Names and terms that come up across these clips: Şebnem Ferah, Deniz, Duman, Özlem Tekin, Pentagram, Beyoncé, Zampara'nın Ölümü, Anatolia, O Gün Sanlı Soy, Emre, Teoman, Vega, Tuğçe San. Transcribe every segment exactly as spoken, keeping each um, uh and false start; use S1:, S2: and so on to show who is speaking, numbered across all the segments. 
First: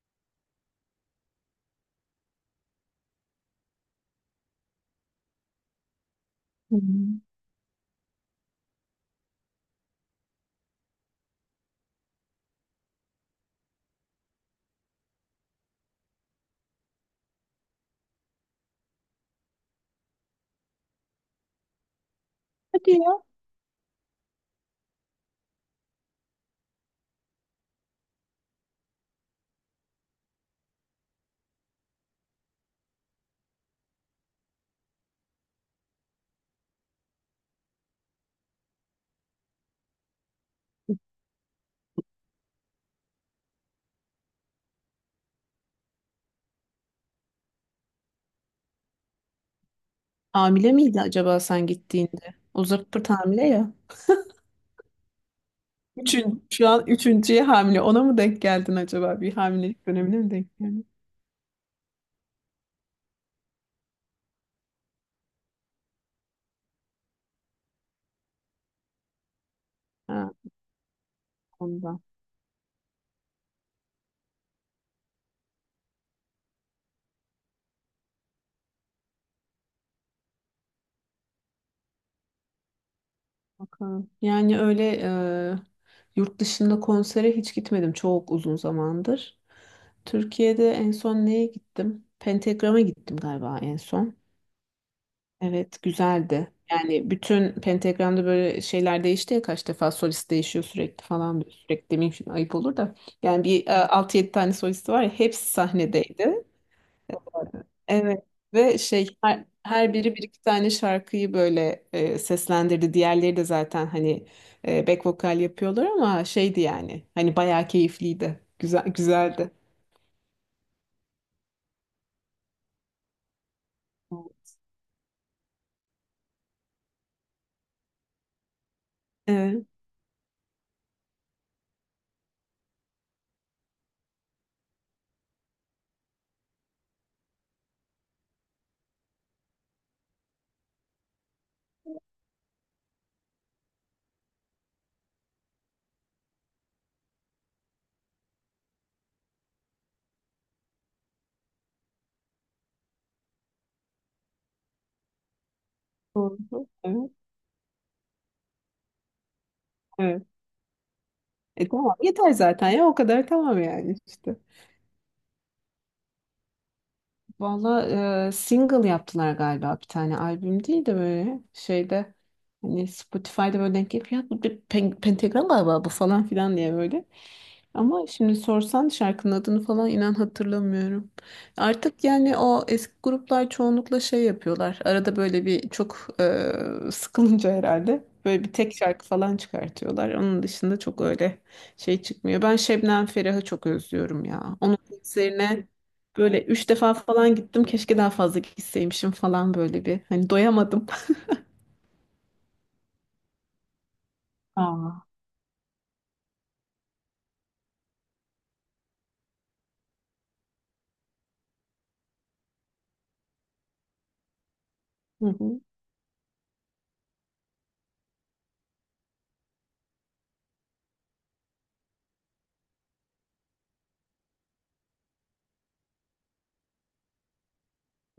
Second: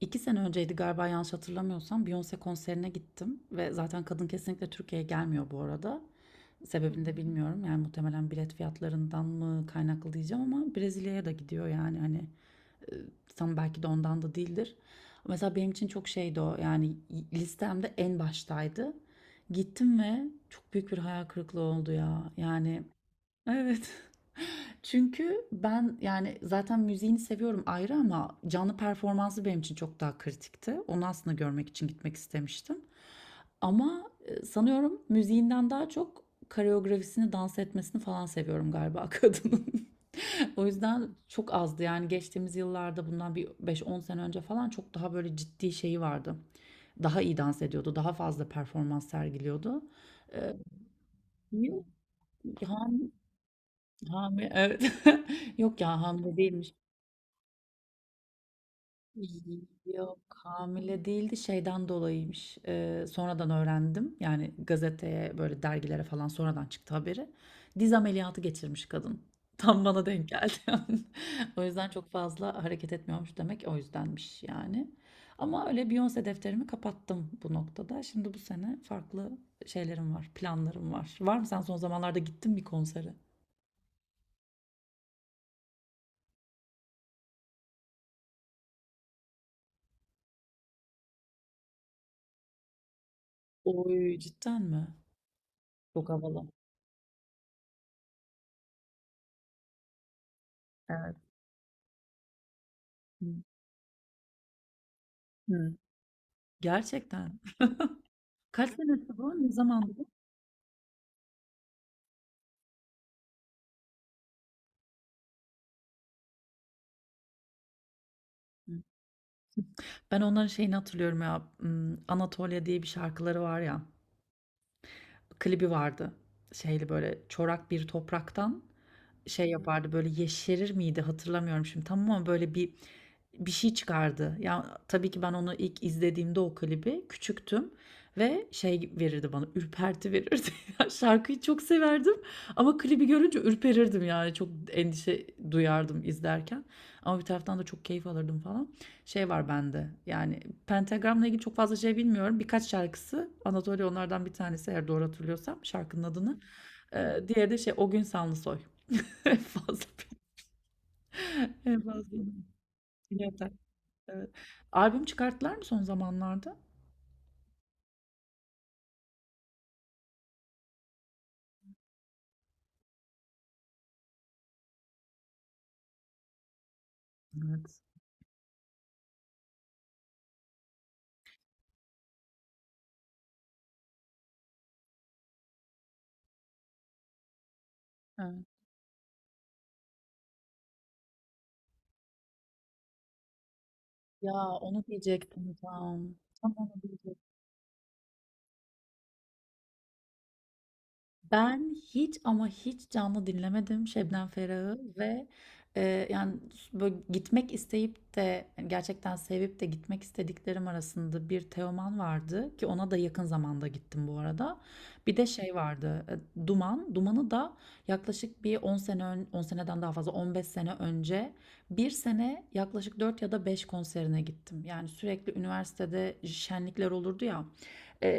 S1: İki sene önceydi galiba yanlış hatırlamıyorsam Beyoncé konserine gittim ve zaten kadın kesinlikle Türkiye'ye gelmiyor bu arada. Sebebini de
S2: Hmm.
S1: bilmiyorum yani muhtemelen bilet fiyatlarından mı kaynaklı diyeceğim ama Brezilya'ya da gidiyor yani hani e, tam belki de ondan da değildir. Mesela benim için çok şeydi o yani listemde en baştaydı. Gittim ve çok büyük bir hayal kırıklığı oldu ya yani
S2: Hadi ya.
S1: evet. Çünkü ben yani zaten müziğini seviyorum ayrı ama canlı performansı benim için çok daha kritikti. Onu aslında görmek için gitmek istemiştim. Ama e, sanıyorum müziğinden daha çok koreografisini, dans etmesini falan seviyorum galiba kadının. O yüzden çok azdı yani geçtiğimiz yıllarda bundan bir beş on sene önce falan çok daha böyle ciddi şeyi vardı. Daha iyi dans ediyordu, daha fazla performans sergiliyordu. Ee,
S2: Hamile miydi acaba sen
S1: Yok,
S2: gittiğinde? O
S1: ham,
S2: zırt hamile ya.
S1: Hami, evet. Yok ya, Hamdi
S2: Üçün, şu
S1: değilmiş.
S2: an üçüncüye hamile. Ona mı denk geldin acaba? Bir hamilelik dönemine
S1: Yok,
S2: mi denk geldin?
S1: hamile değildi, şeyden dolayıymış. Ee, sonradan öğrendim. Yani gazeteye böyle dergilere falan sonradan çıktı haberi. Diz ameliyatı geçirmiş kadın. Tam bana denk
S2: Ha,
S1: geldi. O yüzden
S2: ondan.
S1: çok fazla hareket etmiyormuş, demek o yüzdenmiş yani. Ama öyle Beyoncé defterimi kapattım bu noktada. Şimdi bu sene farklı şeylerim var, planlarım var. Var mı, sen son zamanlarda gittin bir konsere?
S2: Bakalım. Yani öyle e, yurt dışında konsere hiç gitmedim. Çok uzun zamandır. Türkiye'de en son neye gittim? Pentagram'a gittim galiba en
S1: Oy,
S2: son.
S1: cidden mi?
S2: Evet,
S1: Çok havalı.
S2: güzeldi. Yani bütün pentagramda böyle şeyler değişti ya kaç defa solist değişiyor sürekli
S1: Evet.
S2: falan böyle sürekli demeyeyim şimdi ayıp olur da.
S1: Hı.
S2: Yani bir e, altı yedi tane solisti var ya hepsi
S1: Hı.
S2: sahnedeydi.
S1: Gerçekten.
S2: Evet.
S1: Kaç
S2: Ve şey
S1: senesi bu?
S2: her,
S1: Ne
S2: her
S1: zamandı bu?
S2: biri bir iki tane şarkıyı böyle e, seslendirdi. Diğerleri de zaten hani e, back vokal yapıyorlar ama şeydi yani hani bayağı keyifliydi.
S1: Hı.
S2: Güzel güzeldi.
S1: Ben onların şeyini hatırlıyorum ya. hmm, Anatolia diye bir şarkıları var ya. Klibi vardı. Şeyli böyle çorak bir topraktan. Şey
S2: Evet.
S1: yapardı, böyle yeşerir miydi hatırlamıyorum şimdi tamam, ama böyle bir bir şey çıkardı. Ya tabii ki ben onu ilk izlediğimde o klibi küçüktüm ve şey verirdi bana, ürperti verirdi. Ya şarkıyı çok severdim ama klibi görünce ürperirdim yani, çok endişe duyardım izlerken. Ama bir taraftan da çok keyif alırdım falan. Şey var bende yani, Pentagram'la ilgili çok fazla şey bilmiyorum. Birkaç şarkısı, Anatolia onlardan bir tanesi eğer doğru hatırlıyorsam şarkının adını.
S2: Doğru. Evet.
S1: Ee, diğeri de şey, O Gün Sanlı Soy. En fazla
S2: Evet. E
S1: en
S2: tamam
S1: fazla
S2: yeter zaten ya o kadar tamam
S1: dinleten.
S2: yani
S1: Evet.
S2: işte.
S1: Albüm çıkarttılar mı son zamanlarda?
S2: Valla e, single yaptılar galiba bir tane albüm değil de böyle şeyde hani Spotify'da böyle denk gelip ya bu bir pen- pentagram galiba bu falan filan diye böyle.
S1: Evet.
S2: Ama şimdi sorsan şarkının adını falan inan hatırlamıyorum. Artık yani o eski gruplar çoğunlukla şey yapıyorlar. Arada böyle bir çok e, sıkılınca herhalde
S1: He.
S2: böyle bir tek şarkı falan çıkartıyorlar. Onun dışında çok öyle şey çıkmıyor. Ben Şebnem Ferah'ı çok özlüyorum
S1: Ya,
S2: ya. Onun
S1: onu diyecektim
S2: konserine
S1: tam.
S2: böyle
S1: Tam
S2: üç
S1: onu
S2: defa
S1: diyecektim.
S2: falan gittim. Keşke daha fazla gitseymişim falan böyle bir. Hani doyamadım.
S1: Ben hiç, ama hiç canlı dinlemedim Şebnem Ferah'ı
S2: Aa.
S1: ve e, yani böyle gitmek isteyip de yani gerçekten sevip de gitmek istediklerim arasında bir Teoman vardı ki ona da yakın zamanda gittim bu arada. Bir de
S2: Hı
S1: şey
S2: hı.
S1: vardı, e, Duman. Duman'ı da yaklaşık bir 10 sene ön, 10 seneden daha fazla, 15 sene önce bir sene yaklaşık dört ya da beş konserine gittim. Yani sürekli üniversitede şenlikler olurdu ya.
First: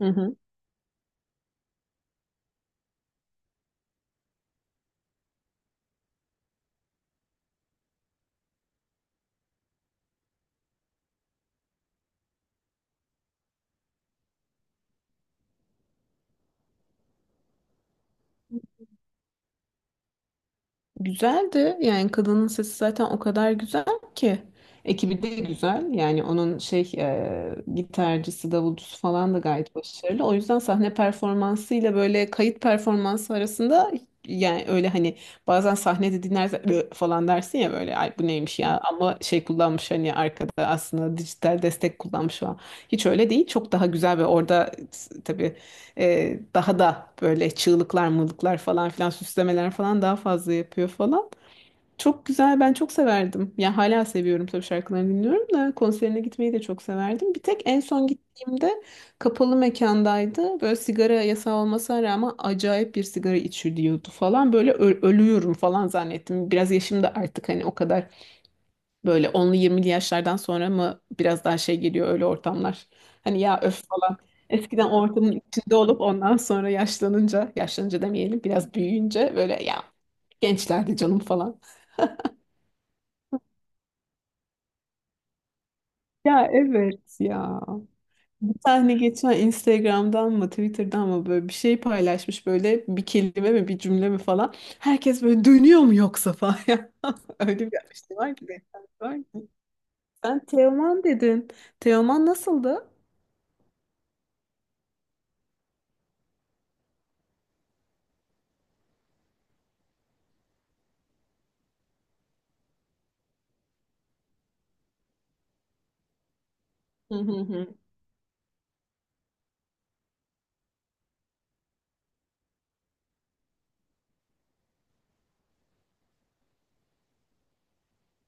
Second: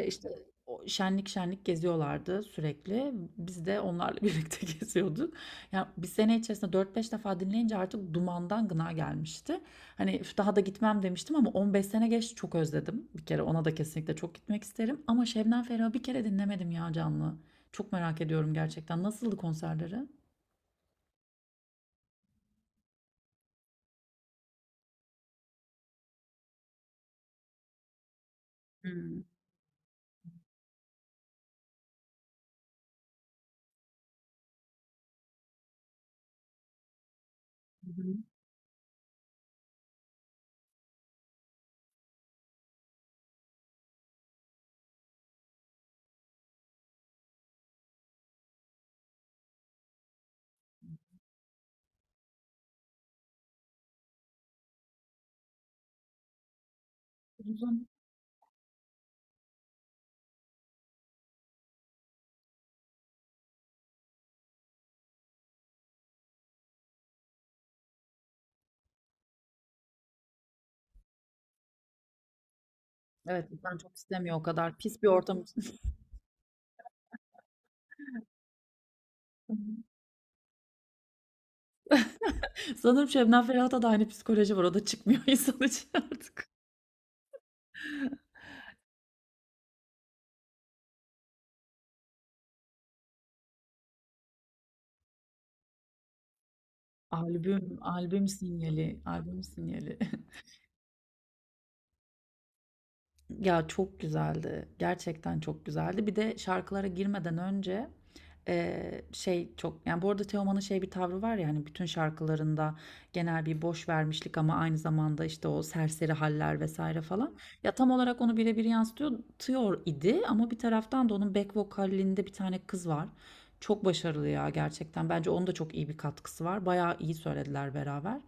S2: Hı
S1: işte
S2: hı.
S1: o şenlik şenlik geziyorlardı sürekli. Biz de onlarla birlikte geziyorduk. Yani bir sene içerisinde dört beş defa dinleyince artık dumandan gına gelmişti. Hani üf, daha da gitmem demiştim ama 15 sene geçti, çok özledim. Bir kere ona da kesinlikle çok gitmek isterim. Ama Şebnem Ferah'ı bir kere dinlemedim ya canlı. Çok merak ediyorum gerçekten. Nasıldı konserleri?
S2: Güzeldi. Yani kadının sesi zaten o kadar güzel ki. Ekibi de güzel. Yani onun şey e, gitarcısı, davulcusu
S1: Hmm.
S2: falan da gayet başarılı. O yüzden sahne performansıyla böyle kayıt performansı arasında yani öyle hani bazen sahnede dinlersen "Ö" falan dersin ya
S1: Hı
S2: böyle
S1: hı.
S2: ay bu neymiş ya ama şey kullanmış hani arkada aslında dijital destek kullanmış falan. Hiç öyle değil. Çok daha güzel ve orada tabii ee, daha da böyle çığlıklar, mırlıklar falan filan süslemeler falan daha fazla yapıyor falan. Çok güzel, ben çok severdim. Ya hala seviyorum tabii şarkılarını dinliyorum da konserine gitmeyi de çok severdim. Bir tek en son gittiğimde kapalı mekandaydı. Böyle sigara yasağı olmasına rağmen acayip bir sigara içiliyordu falan. Böyle ö- ölüyorum falan zannettim. Biraz yaşım da artık hani o kadar böyle onlu, yirmili yaşlardan sonra mı biraz daha şey geliyor öyle ortamlar. Hani
S1: Evet,
S2: ya
S1: ben
S2: öf
S1: çok
S2: falan.
S1: istemiyor o kadar
S2: Eskiden o
S1: pis bir
S2: ortamın
S1: ortam
S2: içinde
S1: için.
S2: olup ondan sonra yaşlanınca, yaşlanınca demeyelim biraz büyüyünce böyle ya gençlerdi canım falan.
S1: Sanırım Şebnem Ferah'ta da aynı psikoloji var. O da çıkmıyor insan için artık.
S2: Ya evet ya. Bir tane geçen Instagram'dan mı Twitter'dan mı böyle bir şey paylaşmış böyle bir kelime mi bir cümle mi falan. Herkes böyle dönüyor mu yoksa falan. Öyle bir
S1: Albüm,
S2: şey
S1: albüm
S2: var ki.
S1: sinyali,
S2: Var
S1: albüm
S2: ki.
S1: sinyali.
S2: Sen Teoman dedin. Teoman nasıldı?
S1: Ya çok güzeldi. Gerçekten çok güzeldi. Bir de şarkılara girmeden önce eee, şey çok, yani bu arada Teoman'ın şey bir tavrı var ya hani, bütün şarkılarında genel bir boş vermişlik ama aynı zamanda işte o serseri haller vesaire
S2: Hı hı
S1: falan. Ya
S2: hı.
S1: tam olarak onu birebir yansıtıyor tıyor idi, ama bir taraftan da onun back vokalinde bir tane kız var. Çok başarılı ya gerçekten. Bence onun da çok iyi bir katkısı var. Bayağı iyi söylediler beraber.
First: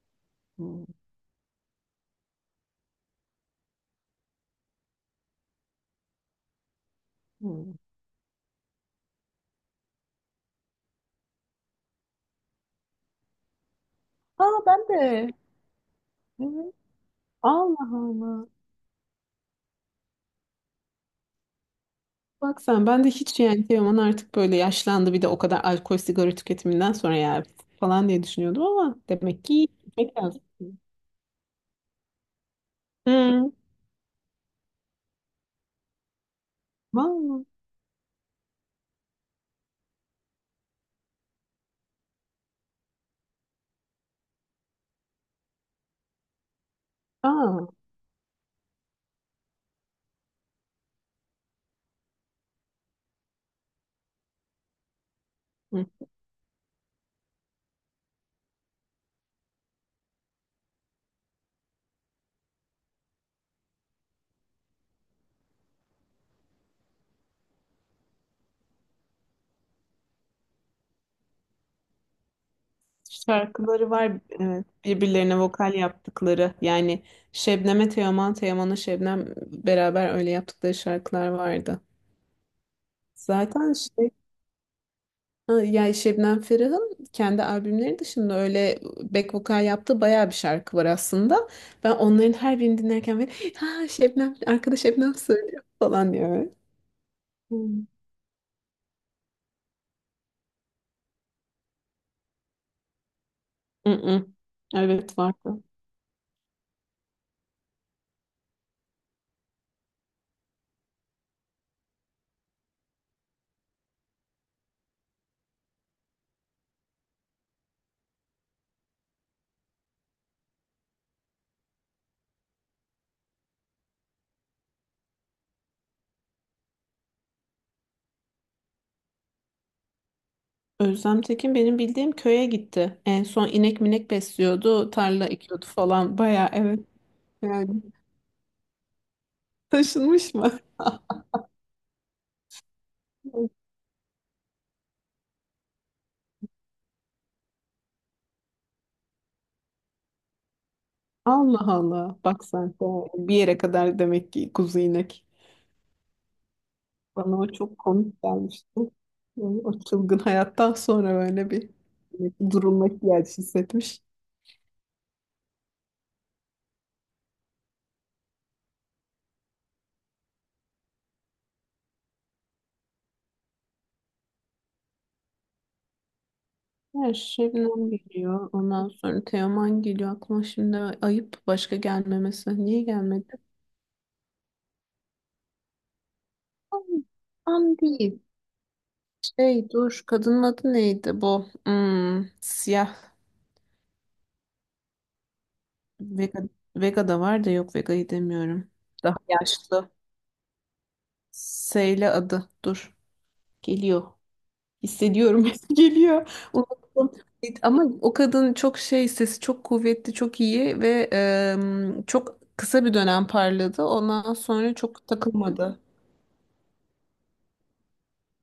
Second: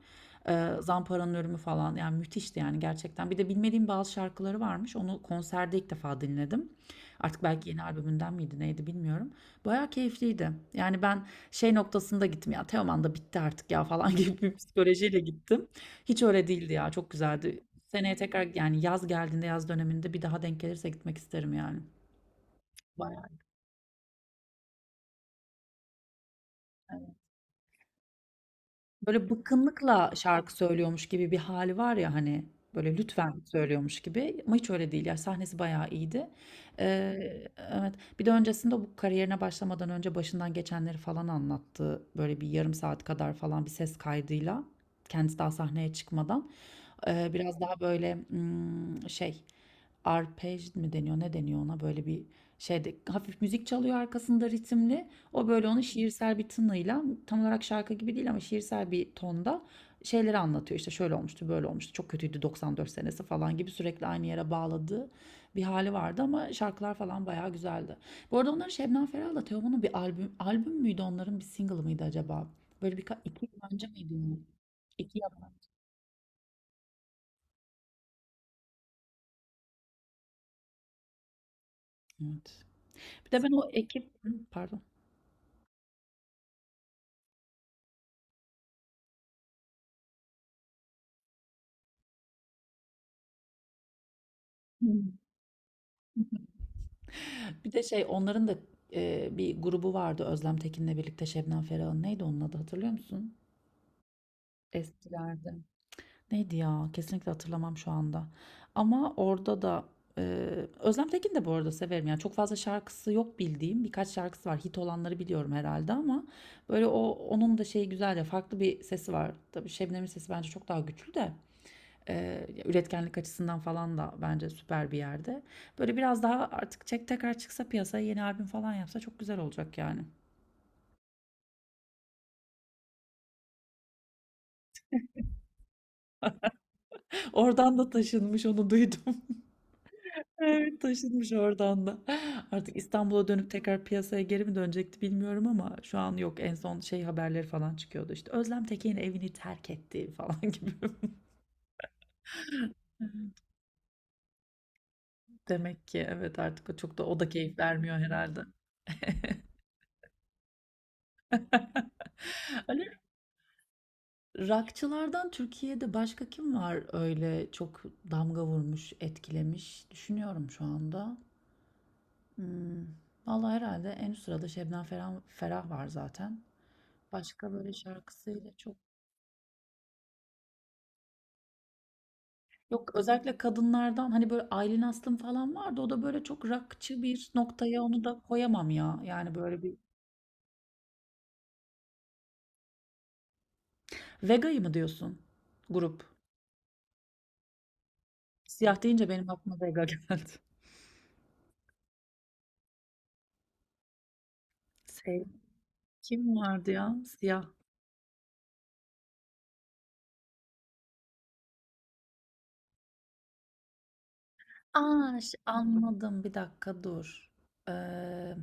S1: Eee,
S2: Hı
S1: Zampara'nın Ölümü falan yani, müthişti yani gerçekten. Bir de bilmediğim bazı şarkıları varmış. Onu konserde ilk defa dinledim. Artık belki
S2: hı.
S1: yeni albümünden miydi neydi bilmiyorum. Bayağı keyifliydi. Yani ben şey noktasında gittim ya, Teoman da bitti artık ya falan gibi bir
S2: Aa ben de.
S1: psikolojiyle gittim. Hiç öyle değildi
S2: Evet.
S1: ya, çok güzeldi.
S2: Allah
S1: Seneye tekrar
S2: Allah.
S1: yani yaz geldiğinde yaz döneminde bir daha denk gelirse gitmek isterim yani.
S2: Bak sen ben de hiç yani Teoman artık böyle yaşlandı bir de o kadar alkol sigara tüketiminden sonra ya falan diye düşünüyordum ama
S1: Böyle
S2: demek ki
S1: bıkkınlıkla
S2: gitmek lazım.
S1: şarkı söylüyormuş gibi bir hali var ya hani, böyle lütfen
S2: Hı.
S1: söylüyormuş gibi ama hiç öyle değil ya, sahnesi bayağı iyiydi.
S2: Vallahi.
S1: Ee, evet, bir de öncesinde bu kariyerine başlamadan önce başından geçenleri falan anlattı böyle bir yarım saat kadar falan bir ses kaydıyla, kendisi daha sahneye çıkmadan. Ee, biraz
S2: Aa,
S1: daha böyle hmm, şey, arpej mi deniyor ne deniyor ona, böyle bir şeyde hafif müzik çalıyor arkasında ritimli, o böyle onu
S2: hı.
S1: şiirsel bir tınıyla, tam olarak şarkı gibi değil ama şiirsel bir tonda şeyleri anlatıyor. İşte şöyle olmuştu, böyle olmuştu, çok kötüydü doksan dört senesi falan gibi sürekli aynı yere bağladığı bir hali vardı ama şarkılar falan bayağı güzeldi. Bu arada onların, Şebnem Ferah'la Teoman'ın bir albüm albüm müydü, onların bir single mıydı acaba? Böyle bir iki yıl önce
S2: Şarkıları var
S1: miydi ya?
S2: evet,
S1: İki
S2: birbirlerine
S1: yabancı.
S2: vokal yaptıkları yani Şebnem'e Teoman, Teoman'a Şebnem beraber öyle yaptıkları şarkılar vardı.
S1: Evet. Bir de ben o
S2: Zaten
S1: ekip,
S2: şey
S1: Hı, pardon.
S2: ha, yani Şebnem Ferah'ın kendi albümleri dışında öyle back vokal yaptığı bayağı bir şarkı var aslında. Ben onların her birini dinlerken böyle ha Şebnem arkadaş
S1: Hı.
S2: Şebnem söylüyor falan diyor.
S1: Bir de
S2: Hı.
S1: şey, onların da e, bir grubu vardı Özlem Tekin'le birlikte, Şebnem Ferah'ın, neydi onun adı, hatırlıyor musun?
S2: Mm, hı. Evet
S1: Eskilerde.
S2: vardı.
S1: Neydi ya? Kesinlikle hatırlamam şu anda. Ama orada da e, Özlem Tekin de bu arada severim. Yani çok fazla şarkısı yok bildiğim. Birkaç şarkısı var. Hit olanları biliyorum herhalde ama böyle o onun da şeyi güzel ya. Farklı bir sesi var. Tabii Şebnem'in sesi bence çok daha güçlü de. E, üretkenlik açısından falan da bence süper bir yerde. Böyle biraz daha, artık çek tekrar çıksa piyasaya yeni albüm falan yapsa çok güzel olacak yani.
S2: Özlem Tekin benim bildiğim köye gitti. En son inek minek besliyordu, tarla ekiyordu falan. Baya evet
S1: Oradan
S2: yani
S1: da taşınmış, onu duydum.
S2: taşınmış mı?
S1: Evet, taşınmış oradan da. Artık İstanbul'a dönüp tekrar piyasaya geri mi dönecekti bilmiyorum ama şu an yok. En son şey, haberleri falan çıkıyordu işte, Özlem Tekin evini terk etti falan gibi.
S2: Allah Allah. Bak sen de bir yere kadar demek ki kuzu inek.
S1: Demek ki evet, artık o çok da, o da
S2: Bana o
S1: keyif
S2: çok
S1: vermiyor
S2: komik
S1: herhalde.
S2: gelmişti. Yani o çılgın hayattan sonra böyle bir bir
S1: Ali
S2: durulma ihtiyacı hissetmiş.
S1: Rockçılardan Türkiye'de başka kim var öyle, çok damga vurmuş, etkilemiş? Düşünüyorum şu anda. Hmm. Vallahi herhalde en üst sırada Şebnem Ferah, Ferah var zaten.
S2: Her
S1: Başka böyle
S2: Şebnem
S1: şarkısıyla
S2: geliyor.
S1: çok.
S2: Ondan sonra Teoman geliyor. Aklıma şimdi ayıp başka gelmemesi. Niye
S1: Yok,
S2: gelmedi?
S1: özellikle kadınlardan hani böyle Aylin Aslım falan vardı. O da böyle çok rockçı
S2: An,
S1: bir
S2: an
S1: noktaya, onu
S2: değil.
S1: da koyamam ya. Yani böyle
S2: Hey
S1: bir,
S2: dur kadının adı neydi bu? Hmm, siyah
S1: Vega'yı mı diyorsun grup?
S2: Vega, Vega da var da yok Vega'yı demiyorum.
S1: Siyah deyince
S2: Daha
S1: benim aklıma Vega
S2: yaşlı.
S1: geldi.
S2: Seyle adı dur. Geliyor.
S1: Şey,
S2: Hissediyorum geliyor.
S1: kim vardı ya
S2: Unuttum.
S1: siyah?
S2: Ama o kadın çok şey sesi çok kuvvetli çok iyi ve em, çok kısa bir dönem parladı. Ondan sonra çok
S1: Aa, ş-
S2: takılmadı.
S1: anladım, bir dakika dur. Ee,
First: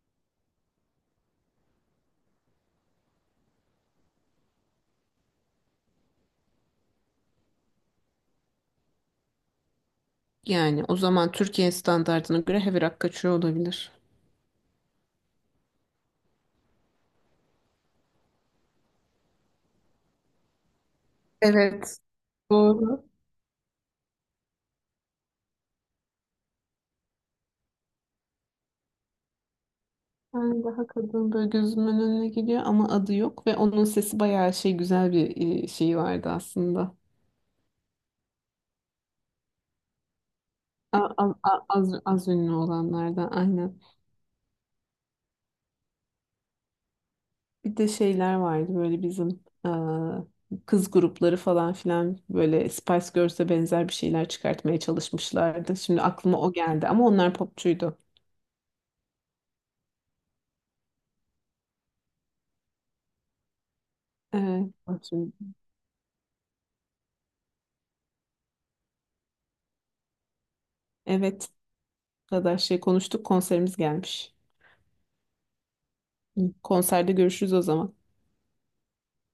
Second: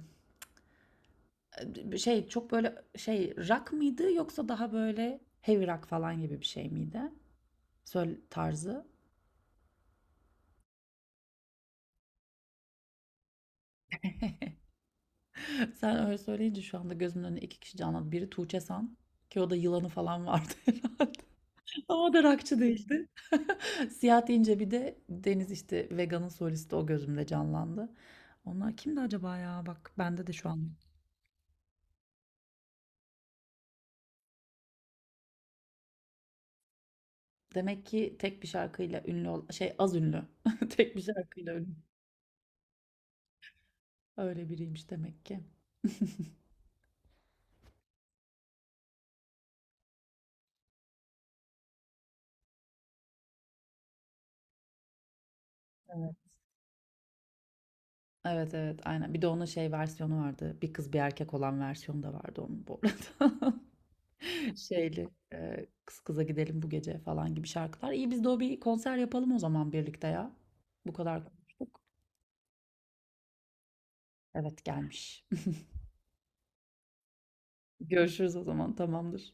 S1: Bir şey çok böyle şey, rock mıydı yoksa daha böyle heavy rock falan gibi bir şey miydi? Söyle tarzı.
S2: Yani o zaman Türkiye standartına göre heavy rock kaçıyor olabilir.
S1: Sen öyle söyleyince şu anda gözümün önüne iki kişi canlandı. Biri Tuğçe San, ki o da yılanı falan vardı herhalde.
S2: Evet.
S1: Ama o da rockçı
S2: Doğru.
S1: değildi. Siyah deyince bir de Deniz, işte Vega'nın solisti, o gözümde canlandı. Onlar kimdi acaba ya? Bak bende de şu
S2: Yani
S1: an.
S2: daha kadın böyle gözümün önüne geliyor ama adı yok ve onun sesi bayağı şey güzel bir e, şeyi vardı aslında.
S1: Demek ki tek bir şarkıyla ünlü ol, şey az ünlü. Tek bir
S2: A- a-
S1: şarkıyla
S2: a-
S1: ünlü.
S2: Az, az, ünlü olanlardan aynen.
S1: Öyle biriymiş demek ki.
S2: Bir de şeyler vardı böyle bizim e, kız grupları falan filan böyle Spice Girls'e benzer bir şeyler çıkartmaya çalışmışlardı. Şimdi
S1: Evet.
S2: aklıma o geldi ama onlar popçuydu.
S1: Evet, evet aynen. Bir de onun şey versiyonu vardı. Bir kız bir erkek olan versiyonu da vardı onun bu arada.
S2: E, bak
S1: Şeyli
S2: şimdi-
S1: e, kız kıza gidelim bu gece falan gibi şarkılar. İyi, biz de o bir konser yapalım o zaman birlikte ya. Bu kadar
S2: Evet,
S1: konuştuk.
S2: bu kadar şey konuştuk konserimiz gelmiş.
S1: Evet, gelmiş.
S2: Konserde görüşürüz o zaman.
S1: Görüşürüz o zaman, tamamdır.